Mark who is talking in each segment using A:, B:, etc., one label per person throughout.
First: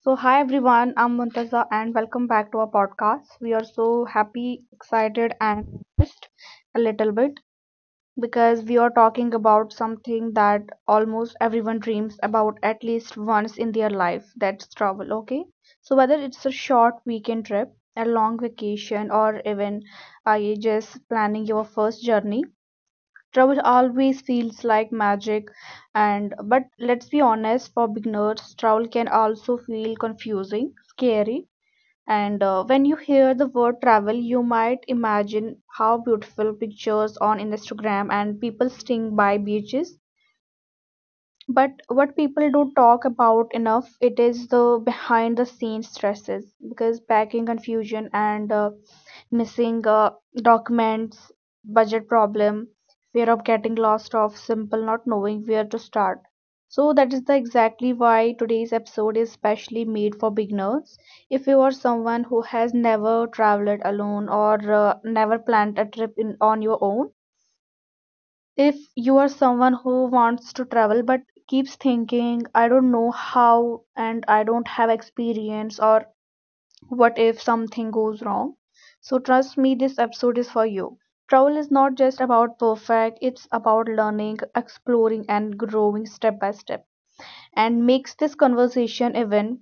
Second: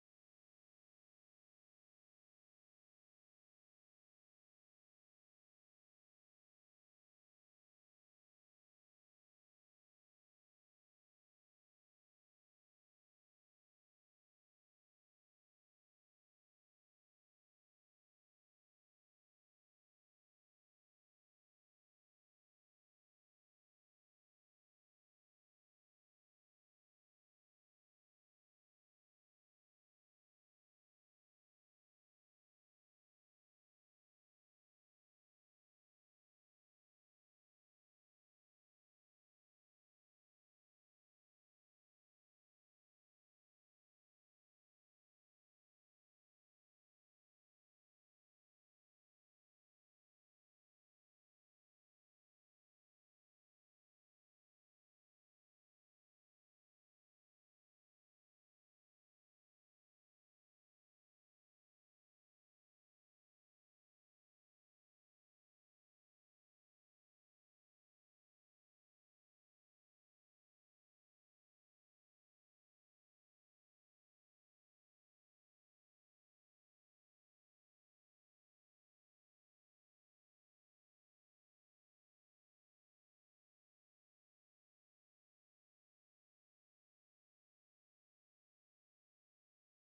A: So, hi everyone, I'm Muntaza and welcome back to our podcast. We are so happy, excited, and just a little bit because we are talking about something that almost everyone dreams about at least once in their life. That's travel, okay? So, whether it's a short weekend trip, a long vacation, or even you just planning your first journey, travel always feels like magic. And but let's be honest, for beginners travel can also feel confusing, scary, and when you hear the word travel you might imagine how beautiful pictures on Instagram and people staying by beaches. But what people don't talk about enough it is the behind the scenes stresses, because packing confusion and missing documents, budget problem, fear of getting lost, of simple not knowing where to start. So that is the exactly why today's episode is specially made for beginners. If you are someone who has never traveled alone, or never planned a trip in, on your own, if you are someone who wants to travel but keeps thinking I don't know how and I don't have experience, or what if something goes wrong, so trust me, this episode is for you. Travel is not just about perfect, it's about learning, exploring, and growing step by step. And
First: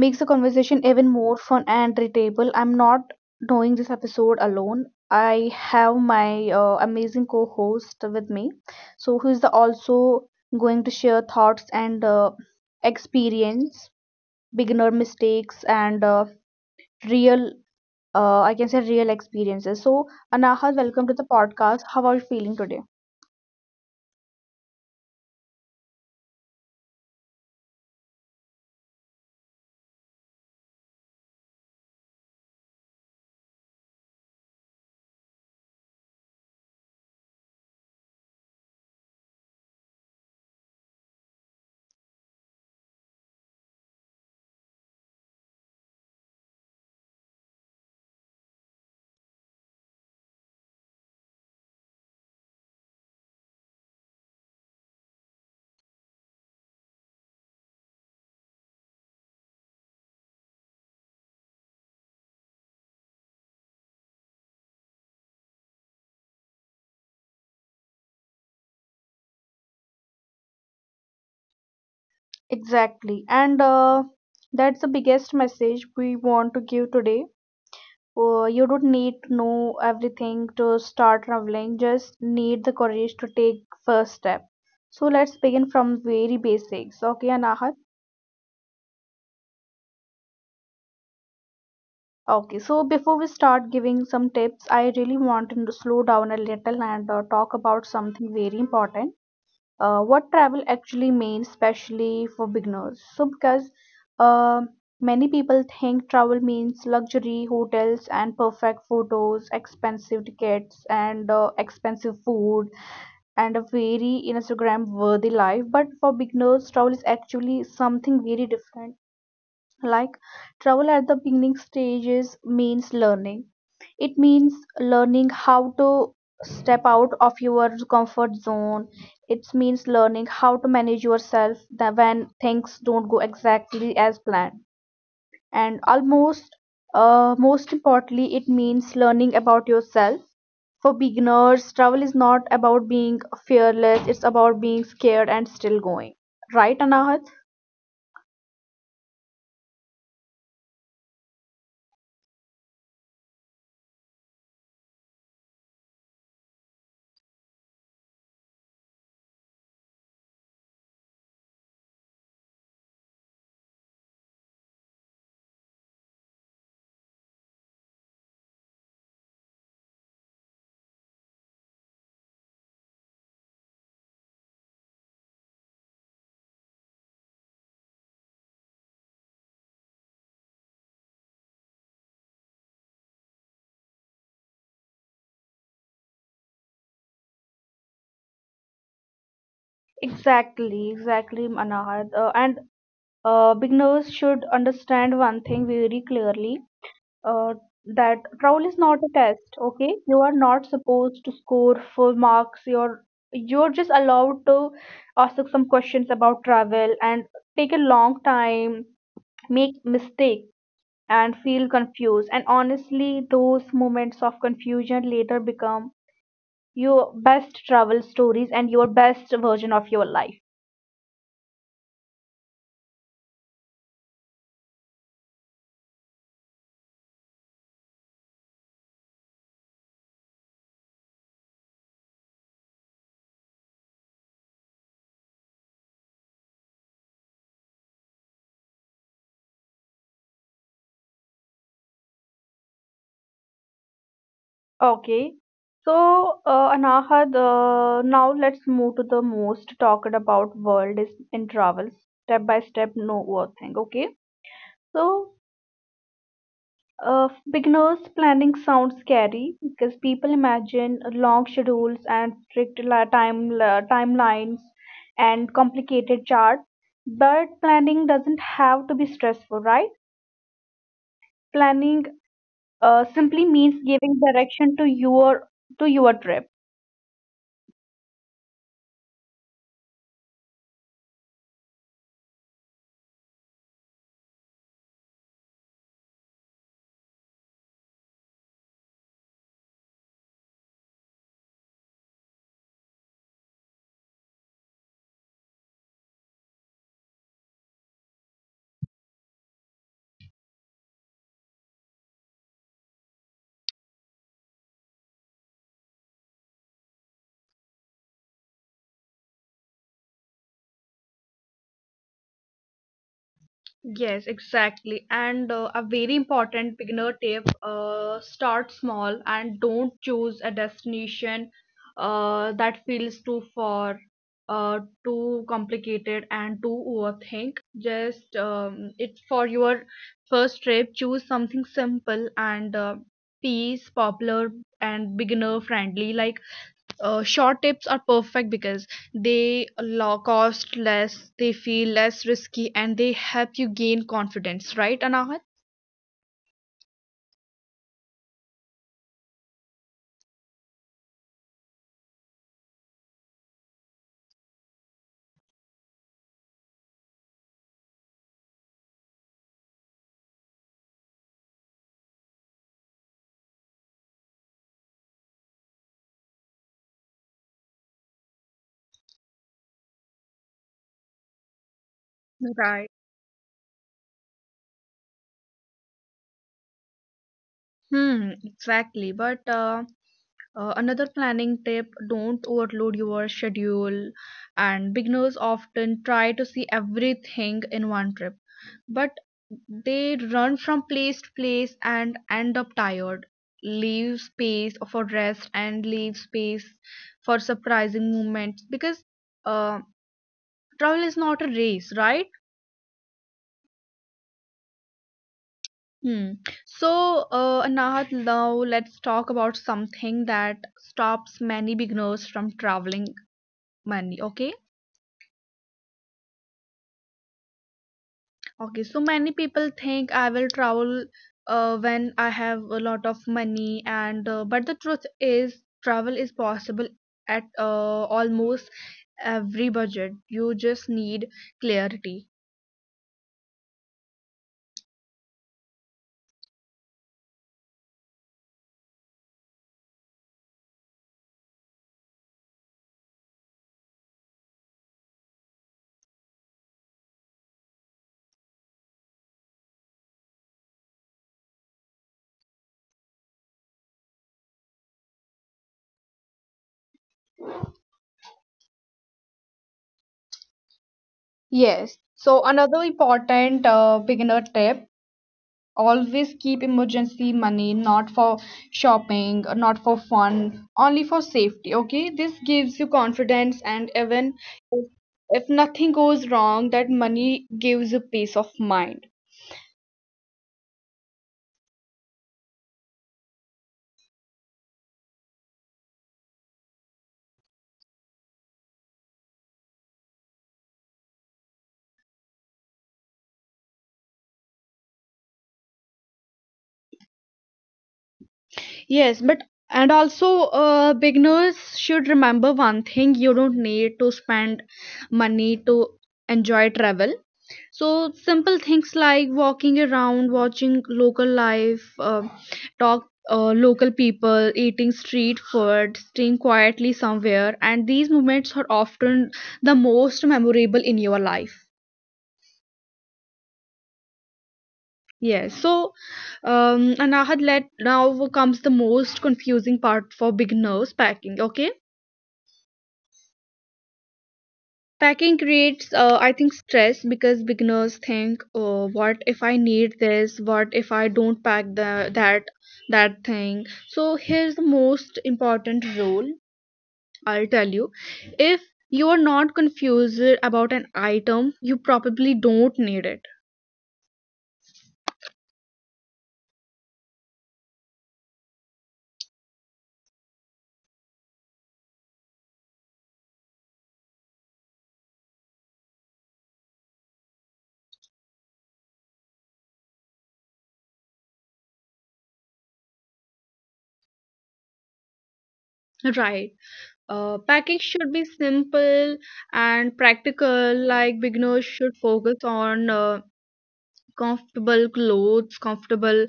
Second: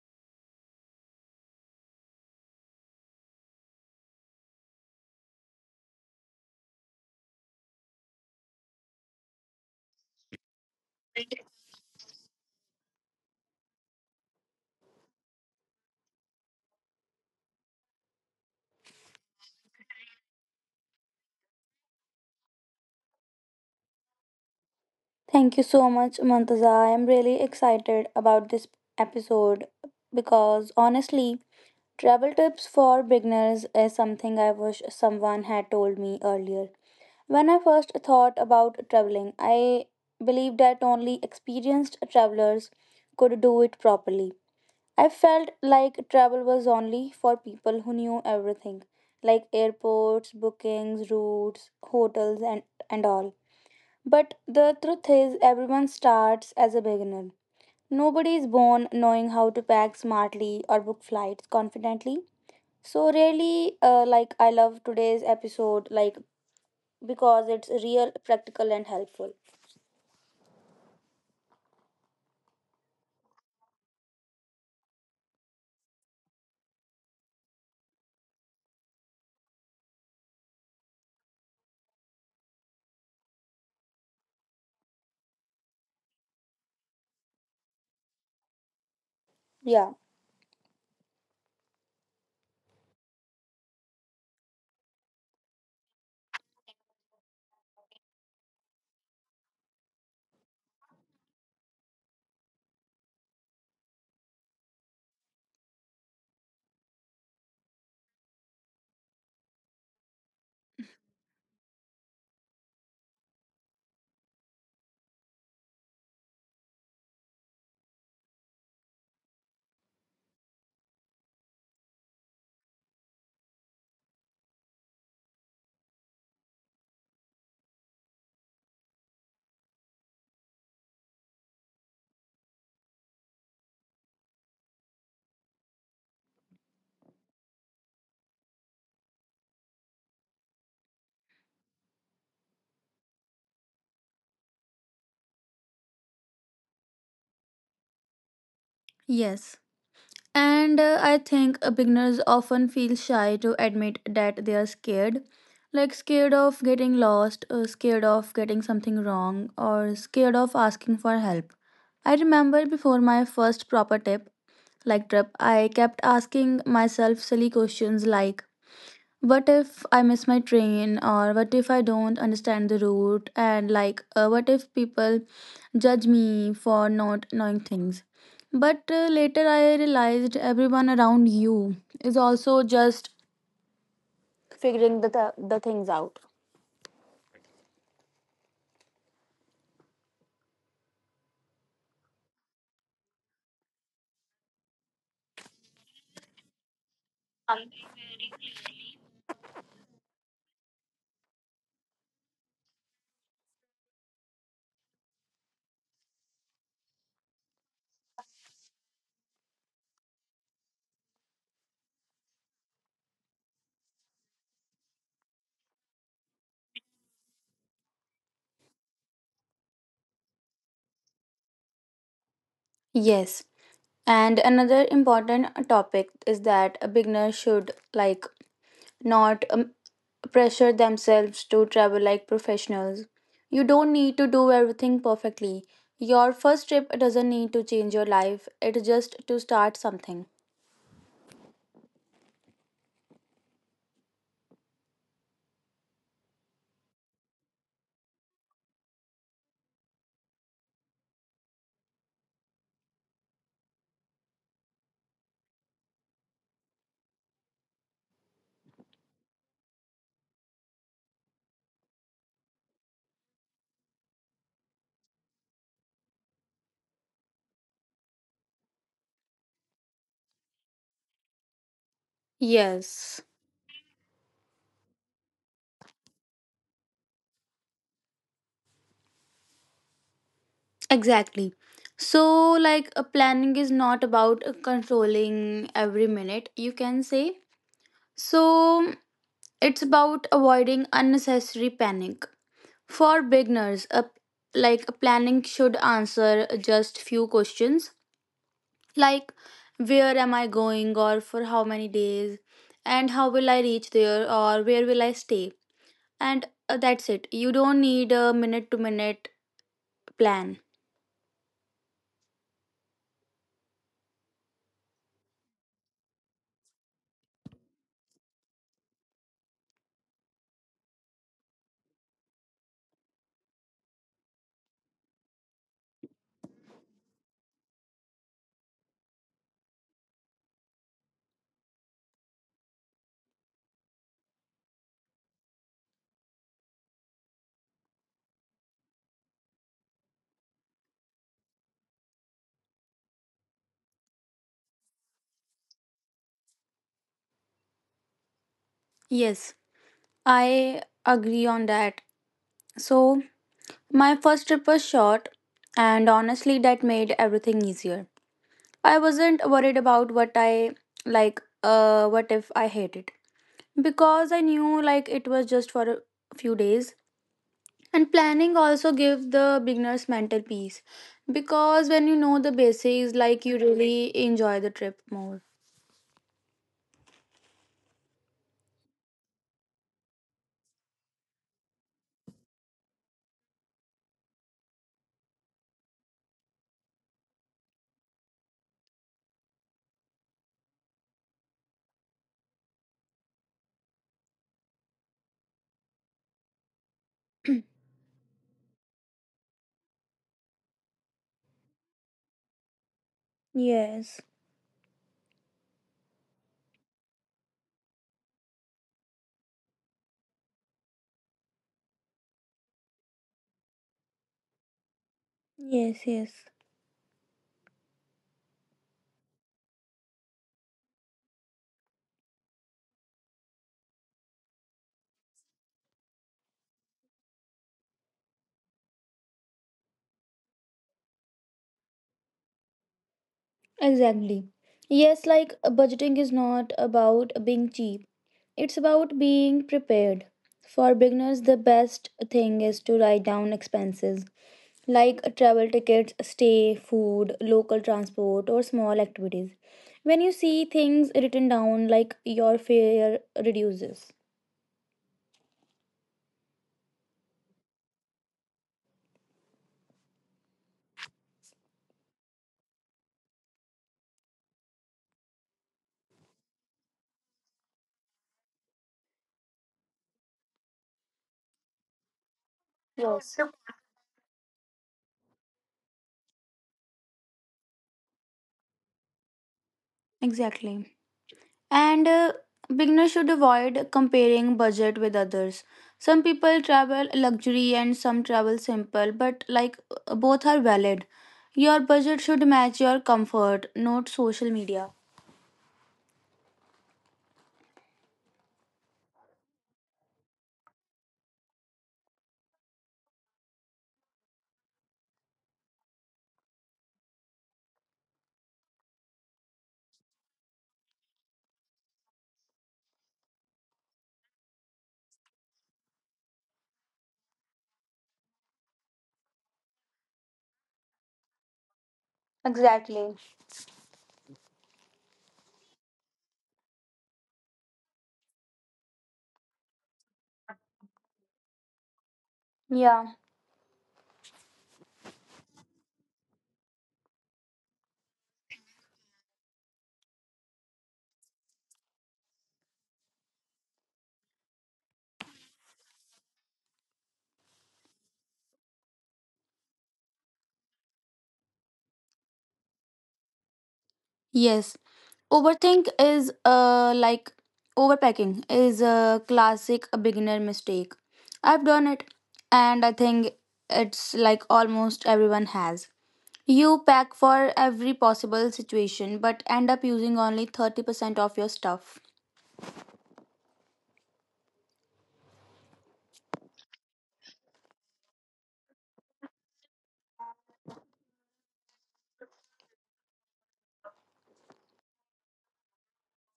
A: makes the conversation even more fun and relatable. I'm not doing this episode alone. I have my amazing co-host with me, so who is the also going to share thoughts and experience, beginner mistakes, and real, I can say real experiences. So, Anaha, welcome to the podcast. How are you feeling today?
B: Thank you so much, Mantaza. I am really excited about this episode because honestly, travel tips for beginners is something I wish someone had told me earlier. When I first thought about traveling, I believed that only experienced travelers could do it properly. I felt like travel was only for people who knew everything, like airports, bookings, routes, hotels, and all. But the truth is, everyone starts as a beginner. Nobody is born knowing how to pack smartly or book flights confidently. So really, like, I love today's episode, like because it's real, practical, and helpful.
A: Exactly, and that's the biggest message we want to give today. You don't need to know everything to start traveling, just need the courage to take first step. So let's begin from very basics, okay, Anahat?
B: Yeah.
A: Okay, so before we start giving some tips I really want to slow down a little and talk about something very important. What travel actually means, especially for beginners. So because um many people think travel means luxury hotels and perfect photos, expensive tickets, and expensive food and a very Instagram worthy life. But for beginners, travel is actually something very different. Like travel at the beginning stages means learning. It means learning how to step out of your comfort zone. It means learning how to manage yourself that when things don't go exactly as planned. And almost most importantly it means learning about yourself. For beginners, travel is not about being fearless, it's about being scared and still going, right, Anahat?
B: Yes. And I think beginners often feel shy to admit that they are scared. Like scared of getting lost, scared of getting something wrong, or scared of asking for help. I remember before my first proper tip, like trip, I kept asking myself silly questions like, what if I miss my train, or what if I don't understand the route, and like, what if people judge me for not knowing things? But later I realized everyone around you is also just figuring the things out.
A: Exactly, exactly, Anahat. And beginners should understand one thing very clearly. uh, that travel is not a test, okay? You are not supposed to score full marks. You're just allowed to ask some questions about travel and take a long time, make mistake, and feel confused. And honestly, those moments of confusion later become your best travel stories and your best version of your life.
B: Yes. And another important topic is that a beginner should, like, not pressure themselves to travel like professionals. You don't need to do everything perfectly. Your first trip doesn't need to change your life, it's just to start something.
A: Okay. So, Anaha, now let's move to the most talked about world is in travel, step by step, no worth thing. Okay. So, beginners, planning sounds scary because people imagine long schedules and strict timelines and complicated charts. But planning doesn't have to be stressful, right?
B: Yes,
A: Planning simply means giving direction to your trip.
B: exactly. So, like, a planning is not about controlling every minute, you can say. So, it's about avoiding unnecessary panic. For beginners, a, like, a planning should answer just few questions, like where am I going, or for how many days, and how will I reach there, or where will I stay. And that's it. You don't need a minute to minute plan.
A: Yes, exactly. And a very important beginner tip, start small and don't choose a destination that feels too far, too complicated, and too overthink. Just it's for your first trip, choose something simple and peace, popular, and beginner friendly, like short tips are perfect because cost less, they feel less risky, and they help you gain confidence, right, Anahat?
B: Yes, I agree on that. So my first trip was short, and honestly that made everything easier. I wasn't worried about what I, like, what if I hate it, because I knew, like, it was just for a few days. And planning also give the beginners mental peace, because when you know the basics,
A: Right.
B: like, you really enjoy the trip more.
A: Hmm, exactly. But another planning tip, don't overload your schedule, and beginners often try to see everything in one trip, but they run from place to place and end up tired. Leave space for rest and leave space for surprising moments, because uh, travel is not a race, right?
B: Yes,
A: Hmm. So, Anahat, now let's talk about something that stops many beginners from traveling. Many, okay?
B: yes, yes.
A: Okay, so many people think I will travel when I have a lot of money, and but the truth is travel is possible at almost every budget. You just need clarity.
B: Exactly. Yes, like, budgeting is not about being cheap, it's about being prepared. For beginners, the best thing is to write down expenses, like, travel tickets, stay, food, local transport, or small activities. When you see things written down, like, your fear reduces.
A: Yes. So another important beginner tip, always keep emergency money, not for shopping, not for fun, only for safety, okay? This gives you
B: Yes,
A: confidence, and even if if nothing goes wrong, that money gives you peace of mind.
B: exactly. And beginners should avoid comparing budget with others. Some people travel luxury and some travel simple, but like, both are valid. Your budget should match your comfort, not social media.
A: Yes, but and also beginners should remember one thing, you don't need to spend money to enjoy travel. So simple things like walking around, watching local life, talk local people, eating street food, staying quietly somewhere, and these moments are often the most memorable in your life.
B: Exactly.
A: Yes. So, and I let now comes the most confusing part for beginners, packing. Okay.
B: Yeah.
A: Packing creates, I think, stress, because beginners think, oh, what if I need this? What if I don't pack the, that that thing? So here's the most important rule I'll tell you. If you are not confused about an item, you probably don't need it.
B: Yes. Overthink is, like, overpacking is a classic beginner mistake. I've done it, and I think it's, like, almost everyone has. You pack for every possible situation but end up using only 30% of your stuff.
A: Right. Packing should be simple and practical. Like beginners should focus on comfortable clothes, comfortable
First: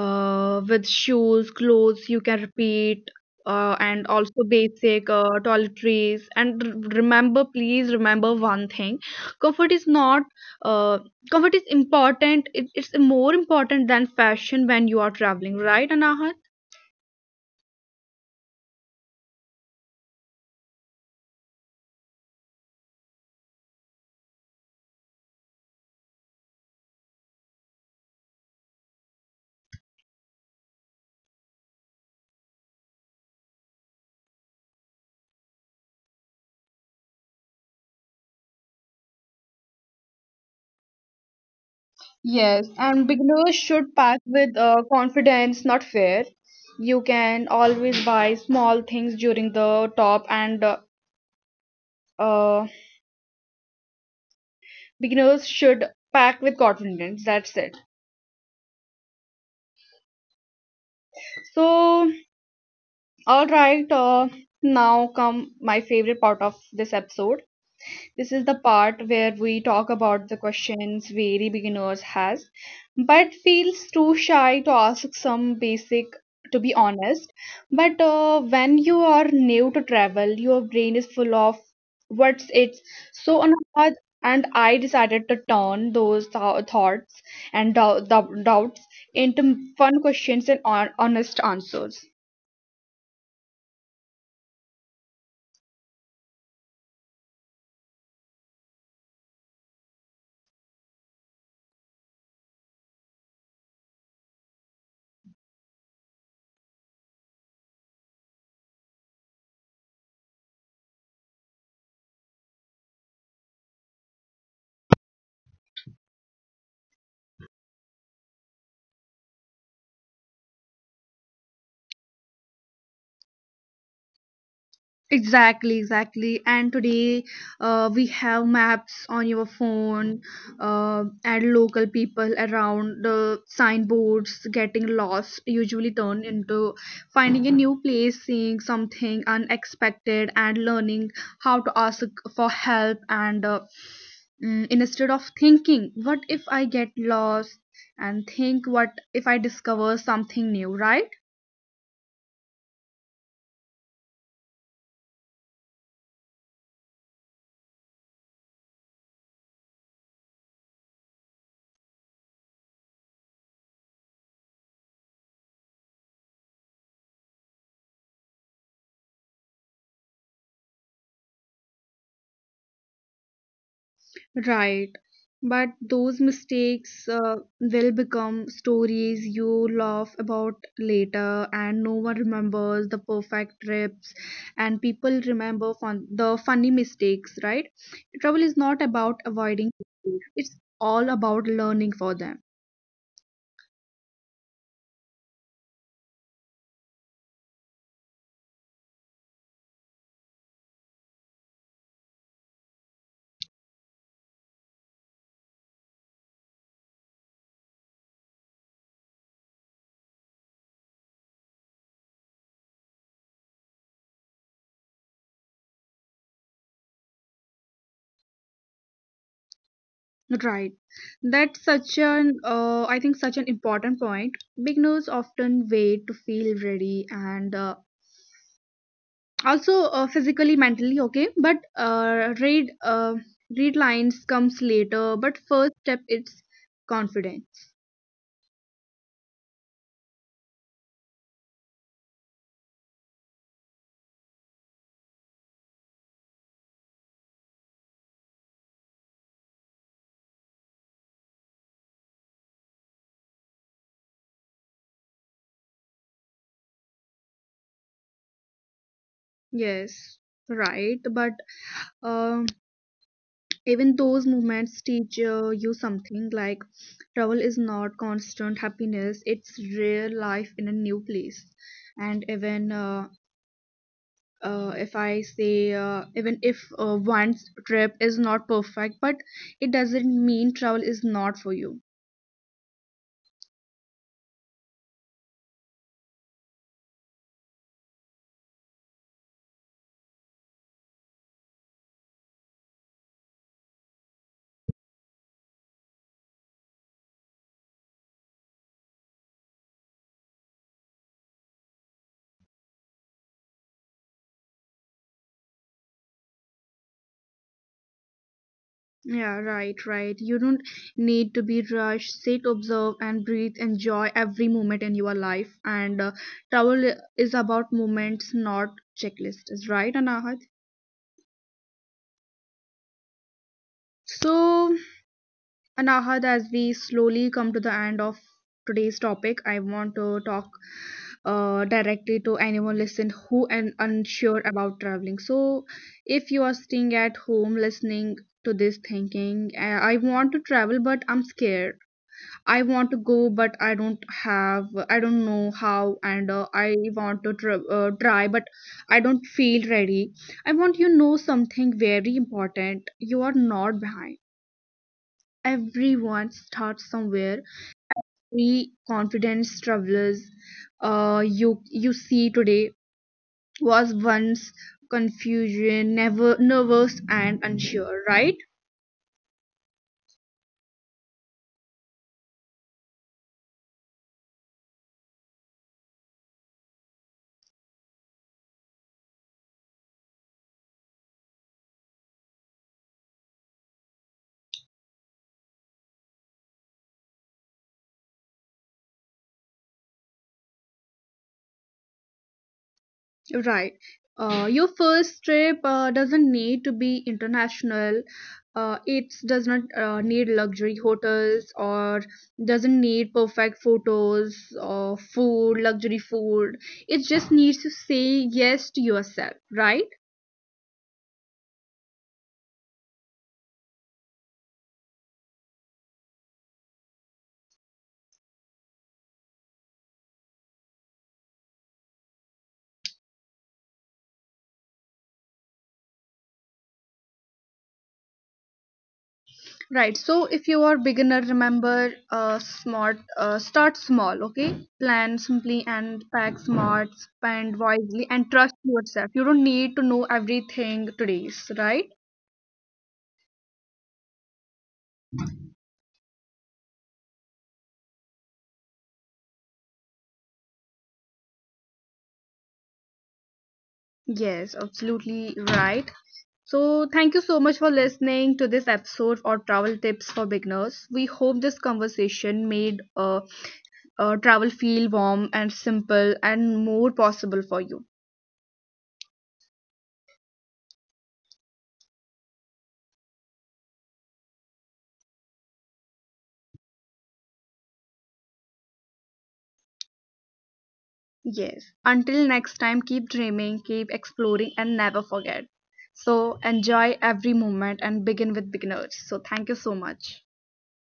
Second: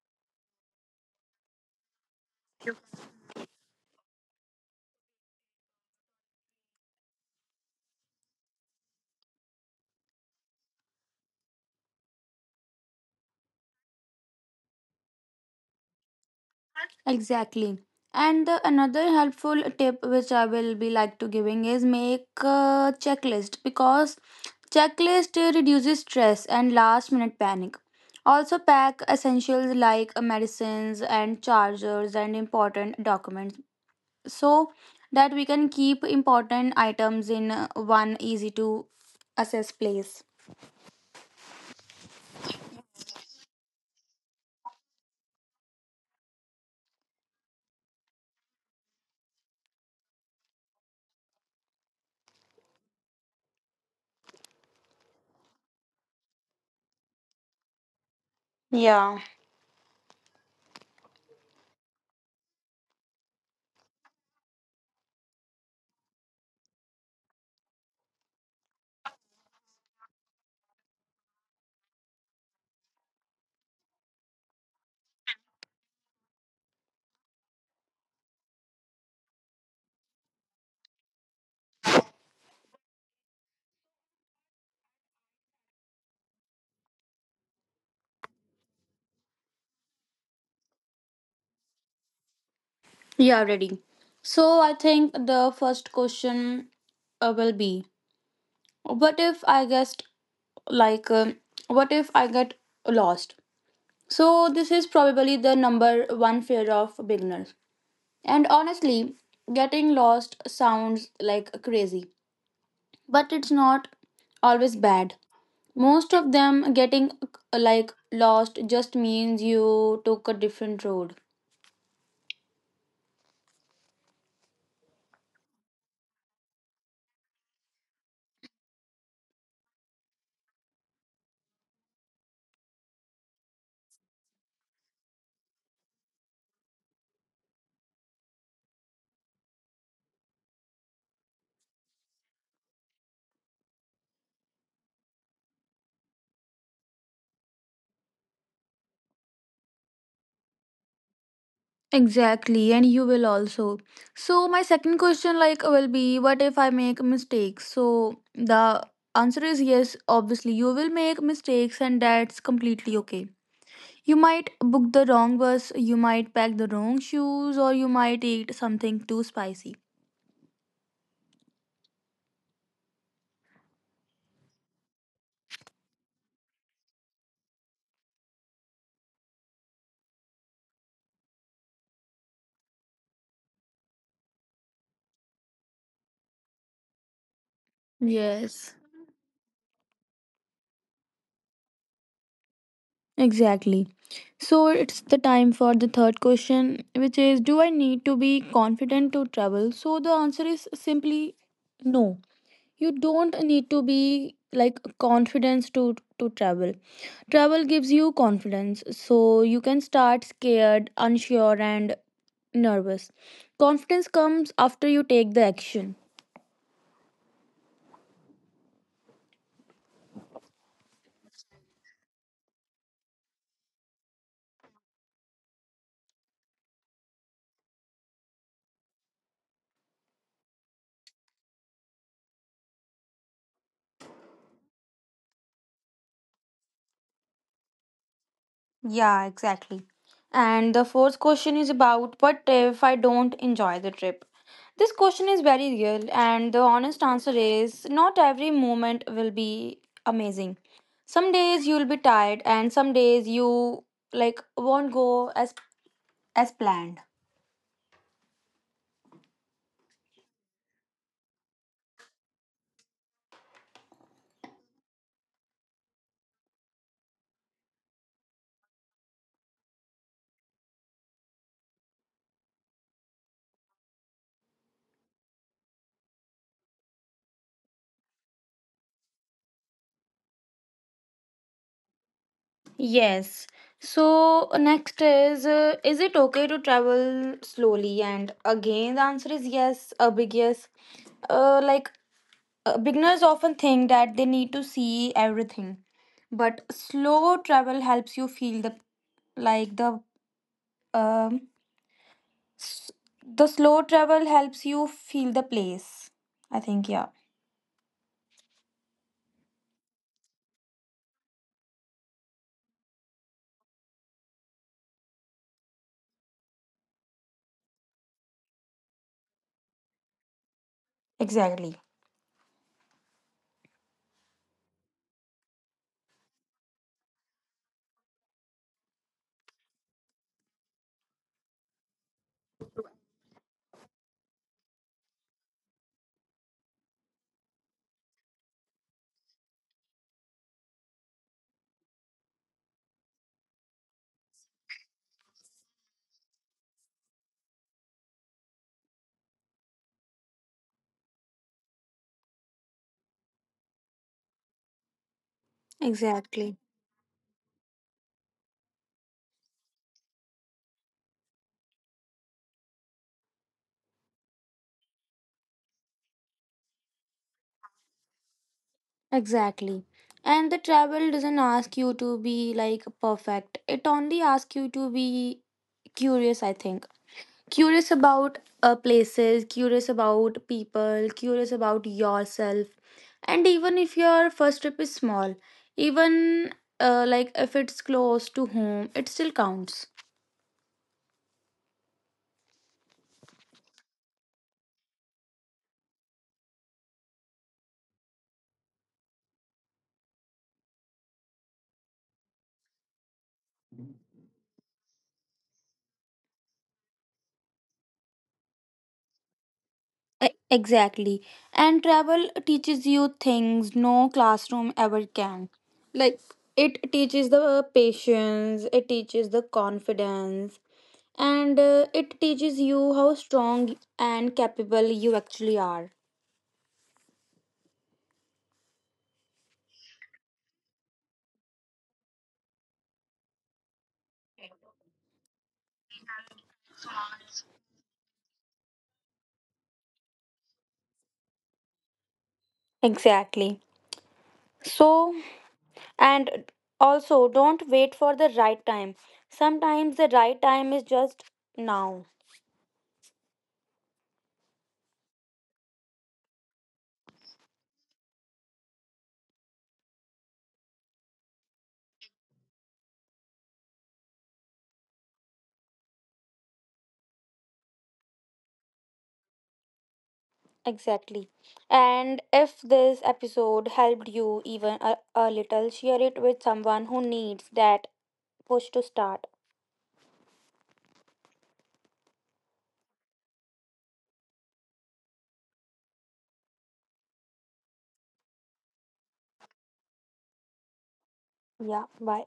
A: with shoes, clothes you can repeat, and also basic toiletries, and remember, please remember one thing, comfort is not uh, comfort is important. It's more important than fashion when you are traveling, right, Anahat?
B: Exactly. And the another helpful tip which I will be like to giving is make a checklist, because checklist reduces stress and last minute panic. Also pack essentials like medicines and chargers and important documents, so that we can keep important items in one easy to access place.
A: Yes, and beginners should pack with confidence, not fear. You can always buy small things during the top, and uh, beginners should pack with confidence. That's it.
B: Yeah.
A: So, all right, now come my favorite part of this episode. This is the part where we talk about the questions very beginners has, but feels too shy to ask, some basic to be honest. But when you are new to travel, your brain is full of what's it's. So Anuradha and I decided to turn those thoughts and doubts into fun questions and honest answers.
B: Yeah, ready. So I think the first question will be, what if I guessed, like, what if I get lost? So this is probably the number one fear of beginners, and honestly getting lost sounds like crazy, but it's not always bad. Most of them getting, like, lost just means you took a different road.
A: Exactly, exactly. And today, we have maps on your phone, uh, and local people around, the signboards, getting lost usually turn into finding a new place, seeing something unexpected, and learning how to ask for help. And instead of thinking, what if I get lost, and think, what if I discover something new, right?
B: Exactly, and you will also. So my second question, like, will be, what if I make mistakes? So the answer is yes, obviously you will make mistakes, and that's completely okay. You might book the wrong bus, you might pack the wrong shoes, or you might eat something too spicy.
A: Right. But those mistakes will become stories you laugh about later, and no one remembers the perfect trips, and people remember the funny mistakes, right? Trouble is
B: Yes.
A: not about avoiding mistakes, it's all about learning for them.
B: Exactly. So it's the time for the third question, which is, do I need to be confident to travel? So the answer is simply no. You don't need to be, like, confidence to travel. Travel gives you confidence. So you can start scared, unsure, and nervous. Confidence comes after you take the action.
A: Right. That's such an, I think, such an important point. Beginners often wait to feel ready, and also physically mentally okay, but read lines comes later, but first step it's confidence.
B: Yeah, exactly. And the fourth question is about, what if I don't enjoy the trip? This question is very real, and the honest answer is not every moment will be amazing. Some days you'll be tired, and some days you, like, won't go as as planned.
A: Yes, right, but um even those movements teach you something. Like travel is not constant happiness, it's real life in a new place. And even if one's trip is not perfect, but it doesn't mean travel is not for you.
B: Yes. So next is, is it okay to travel slowly? And again, the answer is yes, a big yes. Like, beginners often think that they need to see everything, but slow travel helps you feel the, like, the, um s- the slow travel helps you feel the place. I think, yeah.
A: Yeah, right, right. You don't need to be rushed. Sit, observe, and breathe. Enjoy every moment in your life. And travel is about moments, not checklists. Right, Anahat?
B: Exactly.
A: So, Anahat, as we slowly come to the end of today's topic, I want to talk directly to anyone listening who and unsure about traveling. So, if you are staying at home listening to this thinking, I want to travel, but I'm scared, I want to go, but I don't have, I don't know how, and I want to tr- try, but I don't feel ready. I want you know something very important. You are not behind. Everyone
B: Exactly.
A: starts somewhere. We confidence travelers, you see today was once confusion, never nervous and unsure, right?
B: Exactly. And the travel doesn't ask you to be, like, perfect. It only asks you to be curious, I think. Curious about places, curious about people, curious about yourself. And even if your first trip is small, even, like, if it's close to home, it still counts.
A: Right. Your first trip doesn't need to be international. It does not need luxury hotels, or doesn't need perfect photos or food, luxury food. It just needs to say yes to yourself, right?
B: E- Exactly. And travel teaches you things no classroom ever can. Like, it teaches the patience, it teaches the confidence, and it teaches you how strong and capable you actually are.
A: Right. So if you are beginner, remember, smart, start small. Okay. Plan simply and pack smart. Spend wisely and trust yourself. You don't need to know everything today, right?
B: Exactly. So, and also don't wait for the right time. Sometimes the right time is just now.
A: Yes, absolutely right. So, thank you so much for listening to this episode of Travel Tips for Beginners. We hope this conversation made travel feel warm and simple and more possible for you.
B: Exactly. And if this episode helped you even a little, share it with someone who needs that push to start.
A: Yes. Until next time, keep dreaming, keep exploring, and never forget. So, enjoy every moment and begin with beginners. So, thank you so much.
B: Yeah, bye.